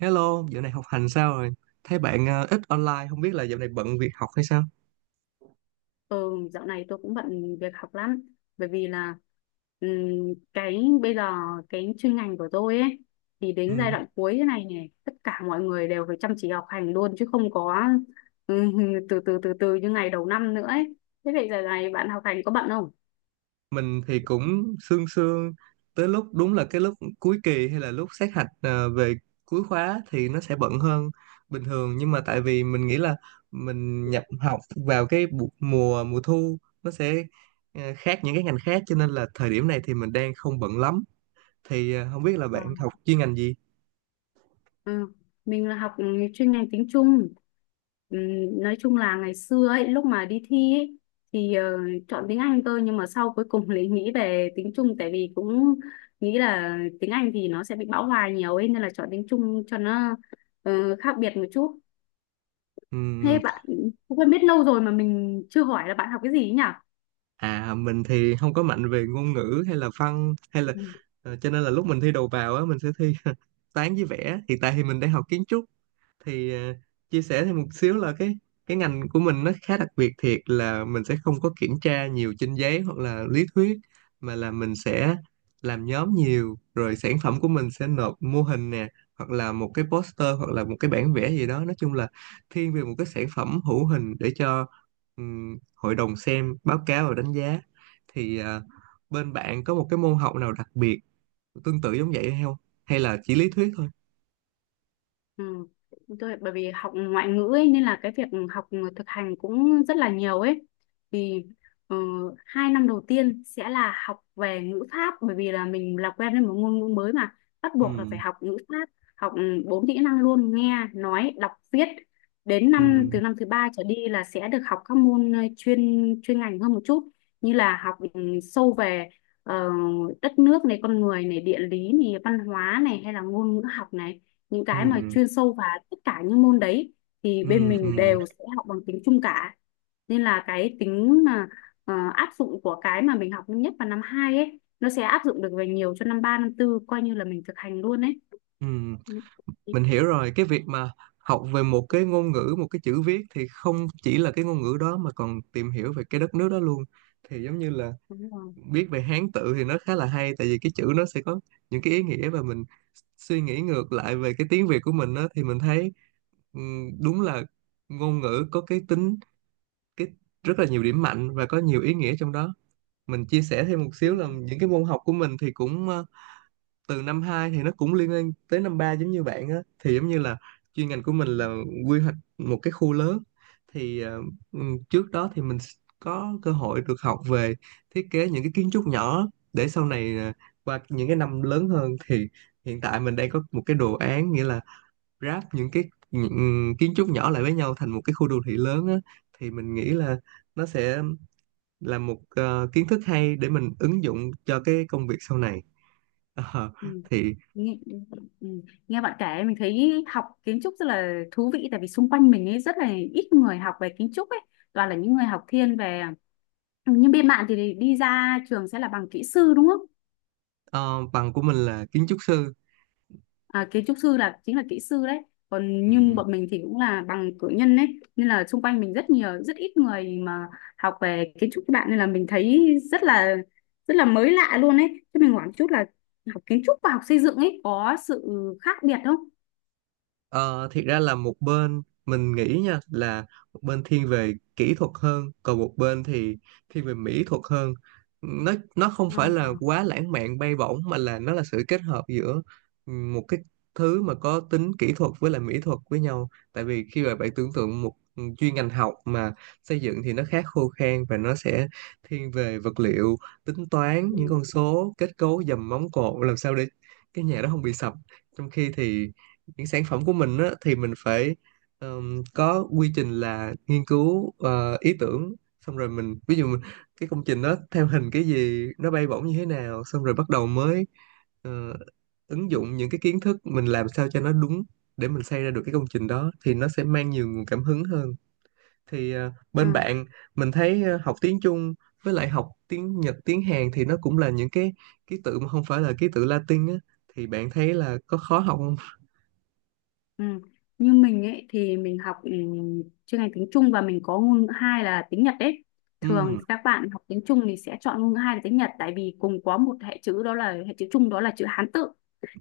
Hello, dạo này học hành sao rồi? Thấy bạn ít online, không biết là dạo này bận việc học hay sao? Ừ, dạo này tôi cũng bận việc học lắm bởi vì là cái bây giờ cái chuyên ngành của tôi ấy thì đến giai Ừ, đoạn cuối thế này này tất cả mọi người đều phải chăm chỉ học hành luôn chứ không có ừm, từ từ như ngày đầu năm nữa ấy. Thế vậy giờ này bạn học hành có bận không? mình thì cũng sương sương, tới lúc đúng là cái lúc cuối kỳ hay là lúc sát hạch về cuối khóa thì nó sẽ bận hơn bình thường. Nhưng mà tại vì mình nghĩ là mình nhập học vào cái mùa mùa thu nó sẽ khác những cái ngành khác, cho nên là thời điểm này thì mình đang không bận lắm. Thì không biết là bạn học chuyên ngành gì? Ờ, mình là học chuyên ngành tiếng Trung. Ừm, nói chung là ngày xưa ấy, lúc mà đi thi ấy, thì chọn tiếng Anh cơ, nhưng mà sau cuối cùng lại nghĩ về tiếng Trung, tại vì cũng nghĩ là tiếng Anh thì nó sẽ bị bão hòa nhiều ấy, nên là chọn tiếng Trung cho nó khác biệt một chút. Ừ, Thế bạn cũng quen biết lâu rồi mà mình chưa hỏi là bạn học cái gì ấy à, mình thì không có mạnh về ngôn ngữ hay là văn hay là nhỉ? Cho nên là lúc mình thi đầu vào á mình sẽ thi toán với vẽ. Hiện tại thì mình đang học kiến trúc, thì à, chia sẻ thêm một xíu là cái ngành của mình nó khá đặc biệt, thiệt là mình sẽ không có kiểm tra nhiều trên giấy hoặc là lý thuyết, mà là mình sẽ làm nhóm nhiều rồi sản phẩm của mình sẽ nộp mô hình nè, hoặc là một cái poster hoặc là một cái bản vẽ gì đó, nói chung là thiên về một cái sản phẩm hữu hình để cho hội đồng xem báo cáo và đánh giá. Thì à, bên bạn có một cái môn học nào đặc biệt tương tự giống vậy hay không, hay là chỉ lý thuyết thôi? Ừ. Tôi, bởi vì học ngoại ngữ ấy, nên là cái việc học thực hành cũng rất là nhiều ấy, thì ờ, 2 năm đầu tiên sẽ là học về ngữ pháp, bởi vì là mình làm quen với một ngôn ngữ mới mà bắt Ừ, buộc là phải học ngữ pháp, học bốn kỹ năng luôn: nghe, nói, đọc, viết. Đến ừ, năm Từ năm thứ ba trở đi là sẽ được học các môn chuyên chuyên ngành hơn một chút, như là học sâu về ờ, đất nước này, con người này, địa lý này, văn hóa này, hay là ngôn ngữ học này, những cái ừ. mà chuyên sâu vào tất cả những môn đấy thì Ừ, bên ừ, mình đều sẽ học bằng tiếng Trung cả. Nên là cái tính mà áp dụng của cái mà mình học nhất vào năm 2 ấy nó sẽ áp dụng được về nhiều cho năm ba, năm tư, coi như là mình thực hành luôn ấy. ừ. Ừ, Mình hiểu rồi. Cái việc mà học về một cái ngôn ngữ, một cái chữ viết thì không chỉ là cái ngôn ngữ đó mà còn tìm hiểu về cái đất nước đó luôn. Thì giống như là đúng rồi. biết về Hán tự thì nó khá là hay, tại vì cái chữ nó sẽ có những cái ý nghĩa và mình suy nghĩ ngược lại về cái tiếng Việt của mình đó, thì mình thấy ừ, đúng là ngôn ngữ có cái tính cái rất là nhiều điểm mạnh và có nhiều ý nghĩa trong đó. Mình chia sẻ thêm một Ừ. xíu là những cái môn học của mình thì cũng từ năm 2 thì nó cũng liên quan tới năm ba, giống như bạn á, thì giống như là chuyên ngành của mình Ừ. là quy hoạch một cái khu lớn, thì trước đó thì mình có cơ hội được học về thiết kế những cái kiến trúc nhỏ, để sau này qua những cái năm lớn hơn thì hiện tại mình đang có một cái đồ án, nghĩa là ráp những kiến trúc nhỏ lại với nhau thành một cái khu đô thị lớn á, thì mình nghĩ là nó sẽ là một kiến thức hay để mình ứng dụng cho cái công việc sau này. Ờ, Ừ. thì Nghe, ừ. Nghe bạn kể mình thấy học kiến trúc rất là thú vị, tại vì xung quanh mình ấy rất là ít người học về kiến trúc ấy, toàn là những người học thiên về, nhưng bên bạn thì đi ra trường sẽ là bằng kỹ sư đúng không? Ờ, bằng của mình là kiến trúc sư. À, kiến trúc sư chính là kỹ sư đấy, còn Ừ. nhưng bọn mình thì cũng là bằng cử nhân đấy. Nên là xung quanh mình rất nhiều, rất ít người mà học về kiến trúc các bạn, nên là mình thấy rất là, rất là mới lạ luôn ấy. Chứ mình hỏi một chút là học kiến trúc và học xây dựng ấy có sự khác biệt không? Ờ, thiệt ra là một bên mình nghĩ nha, là một bên thiên về kỹ thuật hơn, còn một bên thì thiên về mỹ thuật hơn. Nó không Ờ. phải là quá lãng mạn bay bổng, mà là nó là sự kết hợp giữa một cái thứ mà có tính kỹ thuật với lại mỹ thuật với nhau, tại vì khi mà bạn tưởng tượng một chuyên ngành học mà xây dựng thì nó khá khô khan và nó sẽ thiên về vật liệu, tính toán Ừ. những con số kết cấu dầm móng cột làm sao để cái nhà đó không bị sập. Trong khi thì những sản phẩm của mình á, thì mình phải có quy trình là nghiên cứu ý tưởng, xong rồi mình ví dụ mình, cái công trình đó theo hình cái gì, nó bay bổng như thế nào, xong rồi bắt đầu mới ờ, ứng dụng những cái kiến thức mình làm sao cho nó đúng, để mình xây ra được cái công trình đó thì nó sẽ mang nhiều nguồn cảm hứng hơn. Thì bên Ừ. bạn mình thấy học tiếng Trung với lại học tiếng Nhật tiếng Hàn thì nó cũng là những cái ký tự mà không phải là ký tự Latin á, thì bạn thấy là có khó học không? Ừ. Như mình ấy thì mình học chuyên ngành tiếng Trung và mình có ngôn ngữ hai là tiếng Nhật đấy. Thường Ừ, thì các bạn học tiếng Trung thì sẽ chọn ngôn ngữ hai là tiếng Nhật, tại vì cùng có một hệ chữ, đó là hệ chữ Trung, đó là chữ Hán tự.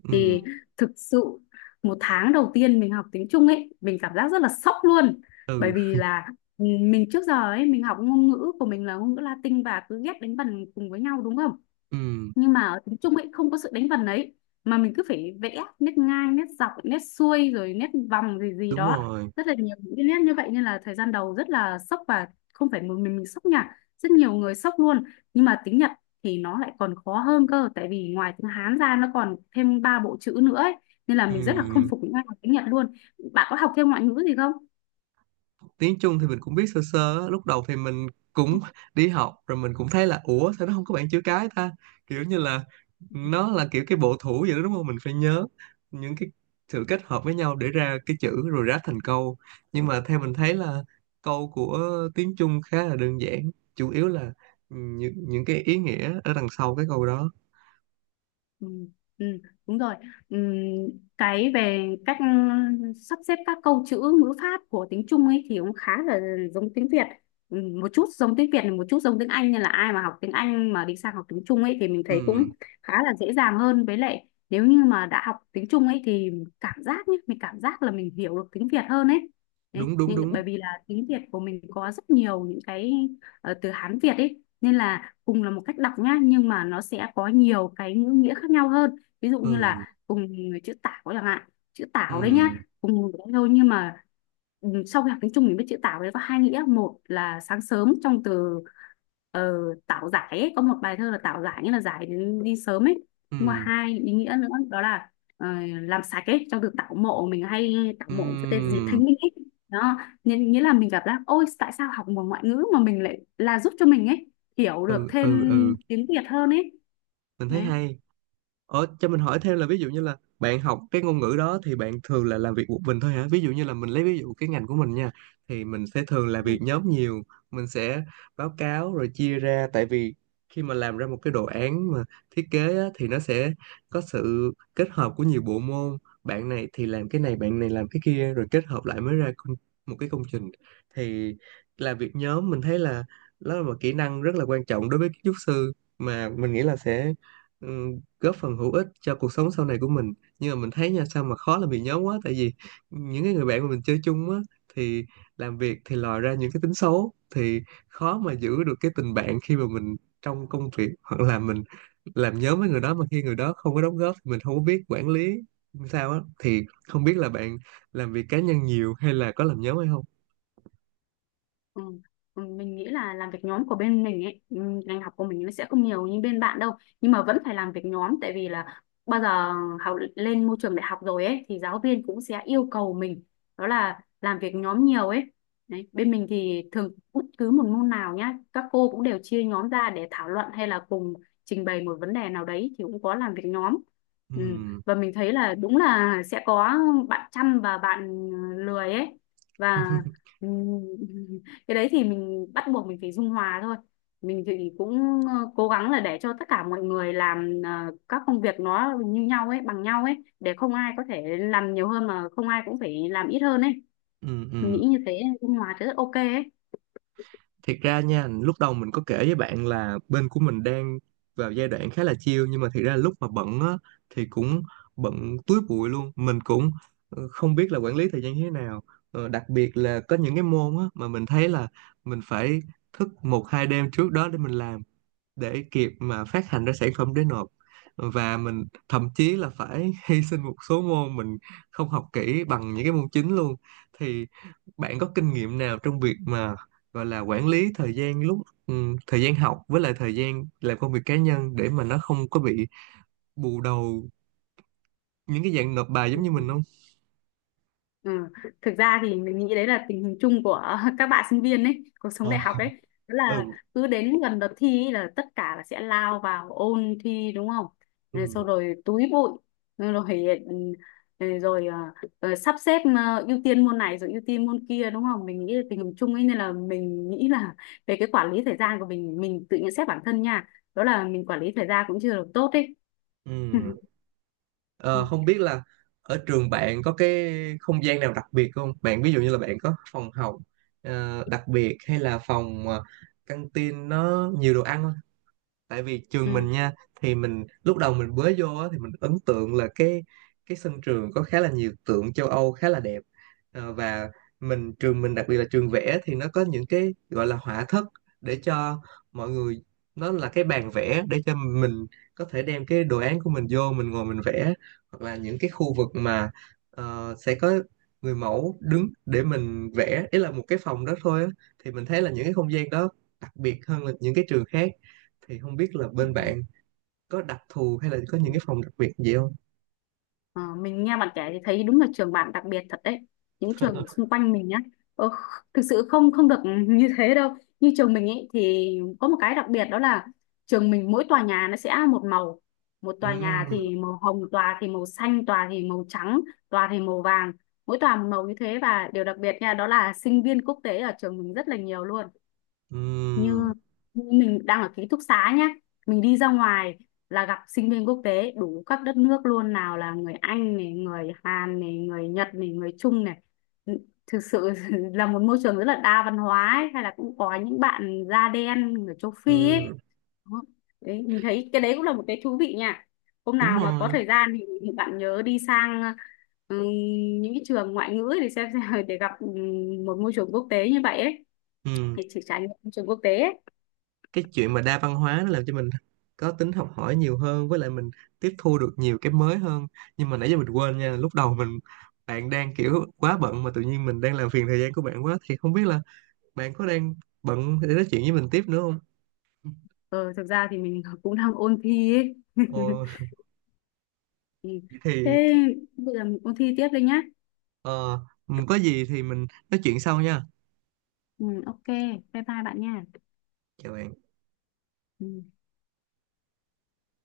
ừ. Thì thực sự 1 tháng đầu tiên mình học tiếng Trung ấy mình cảm giác rất là sốc luôn, bởi Ừ, vì là mình trước giờ ấy mình học ngôn ngữ của mình là ngôn ngữ Latin và cứ ghép đánh vần cùng với nhau đúng không? ừ, Nhưng mà ở tiếng Trung ấy không có sự đánh vần ấy, mà mình cứ phải vẽ nét ngang, nét dọc, nét xuôi, rồi nét vòng gì gì đúng đó, rồi, rất là nhiều những cái nét như vậy, nên là thời gian đầu rất là sốc. Và không phải một mình sốc nha, rất nhiều người sốc luôn. Nhưng mà tiếng Nhật thì nó lại còn khó hơn cơ, tại vì ngoài tiếng Hán ra nó còn thêm ba bộ chữ nữa ấy. Nên là mình rất là không ừ. phục những ai học tiếng Nhật luôn. Bạn có học thêm ngoại ngữ gì không? Tiếng Trung thì mình cũng biết sơ sơ á. Lúc đầu thì mình cũng đi học rồi mình cũng thấy là ủa sao nó không có bảng chữ cái ta, kiểu như là nó là kiểu cái bộ thủ vậy đó, đúng không? Mình phải nhớ những cái sự kết hợp với nhau để ra cái chữ rồi ráp thành câu. Nhưng mà theo mình thấy là câu của tiếng Trung khá là đơn giản, chủ yếu là những cái ý nghĩa ở đằng sau cái câu đó. Ừ, ừ, đúng rồi. Ừ, cái về cách sắp xếp các câu chữ ngữ pháp của tiếng Trung ấy thì cũng khá là giống tiếng Việt. Ừ, một chút giống tiếng Việt, một chút giống tiếng Anh, nên là ai mà học tiếng Anh mà đi sang học tiếng Trung ấy thì mình thấy Ừ, cũng khá là dễ dàng hơn. Với lại nếu như mà đã học tiếng Trung ấy thì cảm giác nhé, mình cảm giác là mình hiểu được tiếng Việt hơn ấy. Đấy, đúng đúng nhưng đúng, bởi vì là tiếng Việt của mình có rất nhiều những cái từ Hán Việt ấy, nên là cùng là một cách đọc nhá nhưng mà nó sẽ có nhiều cái ngữ nghĩa khác nhau hơn, ví dụ như ừ, là cùng chữ tảo chẳng hạn. Chữ tảo đấy nhá, ừ, cùng đấy thôi, nhưng mà sau khi học tiếng Trung mình biết chữ tảo đấy có hai nghĩa, một là sáng sớm trong từ ờ, tảo giải ấy. Có một bài thơ là tảo giải, nghĩa là giải đến đi sớm ấy, ừ, nhưng mà hai ý nghĩa nữa đó là ờ, làm sạch ấy, trong từ tảo mộ, mình hay tảo mộ với tên dịp ừ, thanh minh ấy. Đó, nghĩa nghĩa là mình gặp là ôi tại sao học một ngoại ngữ mà mình lại là giúp cho mình ấy hiểu được ừ, thêm ừ, ừ. tiếng Việt hơn ấy Mình thấy đấy. hay. Cho mình hỏi thêm là ví dụ như là bạn học cái ngôn ngữ đó thì bạn thường là làm việc một mình thôi hả? Ví dụ như là mình lấy ví dụ cái ngành của mình nha, thì mình sẽ thường là Ừ. việc nhóm nhiều, mình sẽ báo cáo rồi chia ra, tại vì khi mà làm ra một cái đồ án mà thiết kế á, thì nó sẽ có sự kết hợp của nhiều bộ môn, bạn này thì làm cái này, bạn này làm cái kia, rồi kết hợp lại mới ra một cái công trình. Thì làm việc nhóm mình thấy là đó là một kỹ năng rất là quan trọng đối với kiến trúc sư, mà mình nghĩ là sẽ ừ, góp phần hữu ích cho cuộc sống sau này của mình. Nhưng mà mình thấy nha sao mà khó làm việc nhóm quá, tại vì những cái người bạn mà mình chơi chung á, thì làm việc thì lòi ra những cái tính xấu, thì khó mà giữ được cái tình bạn khi mà mình trong công việc, hoặc là mình làm nhóm với người đó mà khi người đó không có đóng góp thì mình không có biết quản lý sao á. Thì không biết là bạn làm việc cá nhân nhiều hay là có làm nhóm hay không? Ừ. Mình nghĩ là làm việc nhóm của bên mình ấy, ngành học của mình nó sẽ không nhiều như bên bạn đâu. Nhưng mà vẫn phải làm việc nhóm, tại vì là bao giờ học lên môi trường đại học rồi ấy thì giáo viên cũng sẽ yêu cầu mình đó là làm việc nhóm nhiều ấy. Đấy, bên mình thì thường bất cứ một môn nào nhá, các cô cũng đều chia nhóm ra để thảo luận hay là cùng trình bày một vấn đề nào đấy thì cũng có làm việc nhóm. Ừ. Ừ, Và mình thấy là đúng là sẽ có bạn chăm và bạn lười ấy, và ừ, cái đấy thì mình bắt buộc mình phải dung hòa thôi, mình thì cũng cố gắng là để cho tất cả mọi người làm các công việc nó như nhau ấy, bằng nhau ấy, để không ai có thể làm nhiều hơn mà không ai cũng phải làm ít hơn ấy. ừ, Mình ừ. nghĩ như thế, dung hòa thì rất ok ấy. Thiệt ra nha, lúc đầu mình có kể với bạn là bên của mình đang vào giai đoạn khá là chill, nhưng mà thiệt ra lúc mà bận á thì cũng bận túi bụi luôn, mình cũng không biết là quản lý thời gian như thế nào. Đặc biệt là có những cái môn á mà mình thấy là mình phải thức một hai đêm trước đó để mình làm, để kịp mà phát hành ra sản phẩm để nộp, và mình thậm chí là phải hy sinh một số môn, mình không học kỹ bằng những cái môn chính luôn. Thì bạn có kinh nghiệm nào trong việc mà gọi là quản lý thời gian lúc thời gian học với lại thời gian làm công việc cá nhân, để mà nó không có bị bù đầu những cái dạng nộp bài giống như mình Ừ. không? Ừ. Thực ra thì mình nghĩ đấy là tình hình chung của các bạn sinh viên ấy, cuộc sống Ờ, đại học ấy. Đó là ừ. cứ đến gần đợt thi ấy là tất cả là sẽ lao vào ôn thi đúng không? Rồi sau Ừ. rồi túi bụi, rồi rồi, rồi à, sắp xếp ưu tiên môn này rồi ưu tiên môn kia đúng không? Mình nghĩ là tình hình chung ấy, nên là mình nghĩ là về cái quản lý thời gian của mình tự nhận xét bản thân nha. Đó là mình quản lý thời gian cũng chưa được tốt ấy. Ừ. Ờ, Ừ. không biết là ở trường bạn có cái không gian nào đặc biệt không? Bạn ví dụ như là bạn có phòng học đặc biệt, hay là phòng căng tin nó nhiều đồ ăn không? Tại vì trường Ừ. mình nha, thì mình lúc đầu mình mới vô á, thì mình ấn tượng là cái sân trường có khá là nhiều tượng châu Âu khá là đẹp. Và mình trường mình đặc biệt là trường vẽ thì nó có những cái gọi là họa thất, để cho mọi người, nó là cái bàn vẽ để cho mình có thể đem cái đồ án của mình vô mình ngồi mình vẽ, hoặc là những cái khu vực mà sẽ có người mẫu đứng để mình vẽ, ý là một cái phòng đó thôi á, thì mình thấy là những cái không gian đó đặc biệt hơn là những cái trường khác. Thì không biết là Ừ. bên bạn có đặc thù hay là có Ừ. những cái phòng đặc biệt gì không? Ờ, mình nghe bạn kể thì thấy đúng là trường bạn đặc biệt thật đấy. Những trường xung quanh mình nhá, ờ, thực sự không không được như thế đâu. Như trường mình ấy thì có một cái đặc biệt, đó là trường mình mỗi tòa nhà nó sẽ một màu: một tòa Ừm, nhà thì màu hồng, tòa thì màu xanh, tòa thì màu trắng, tòa thì màu vàng, mỗi tòa một màu như thế. Và điều đặc biệt nha, đó là sinh viên quốc tế ở trường mình rất là nhiều luôn. ừm, Như mình đang ở ký túc xá nhá, mình đi ra ngoài là gặp sinh viên quốc tế đủ các đất nước luôn, nào là người Anh này, người Hàn này, người Nhật này, người Trung này. Thực sự là một môi trường rất là đa văn hóa ấy. Hay là cũng có những bạn da đen, người châu Phi ấy. ừm, Đó. Đấy mình thấy cái đấy cũng là một cái thú vị nha. Hôm đúng nào mà có rồi. thời gian thì, bạn nhớ đi sang ừ, những cái trường ngoại ngữ để xem, xem để gặp một môi trường quốc tế như vậy ấy, Ừm, thì chỉ trải nghiệm môi trường quốc tế ấy. cái chuyện mà đa văn hóa nó làm cho mình có tính học hỏi nhiều hơn, với lại mình tiếp thu được nhiều cái mới hơn. Nhưng mà nãy giờ mình quên nha, lúc đầu mình, bạn đang kiểu quá bận mà tự nhiên mình đang làm phiền thời gian của bạn quá, thì không biết là bạn có đang bận để nói chuyện với mình tiếp nữa không? Ờ, Thực ra thì mình cũng đang ôn thi ấy. Ồ, Ừ. thì Thế bây giờ mình ôn thi tiếp đây nhá. ờ, có gì thì mình nói chuyện sau nha. Ừ, ok, bye bye bạn nha. Chào bạn. Ừ.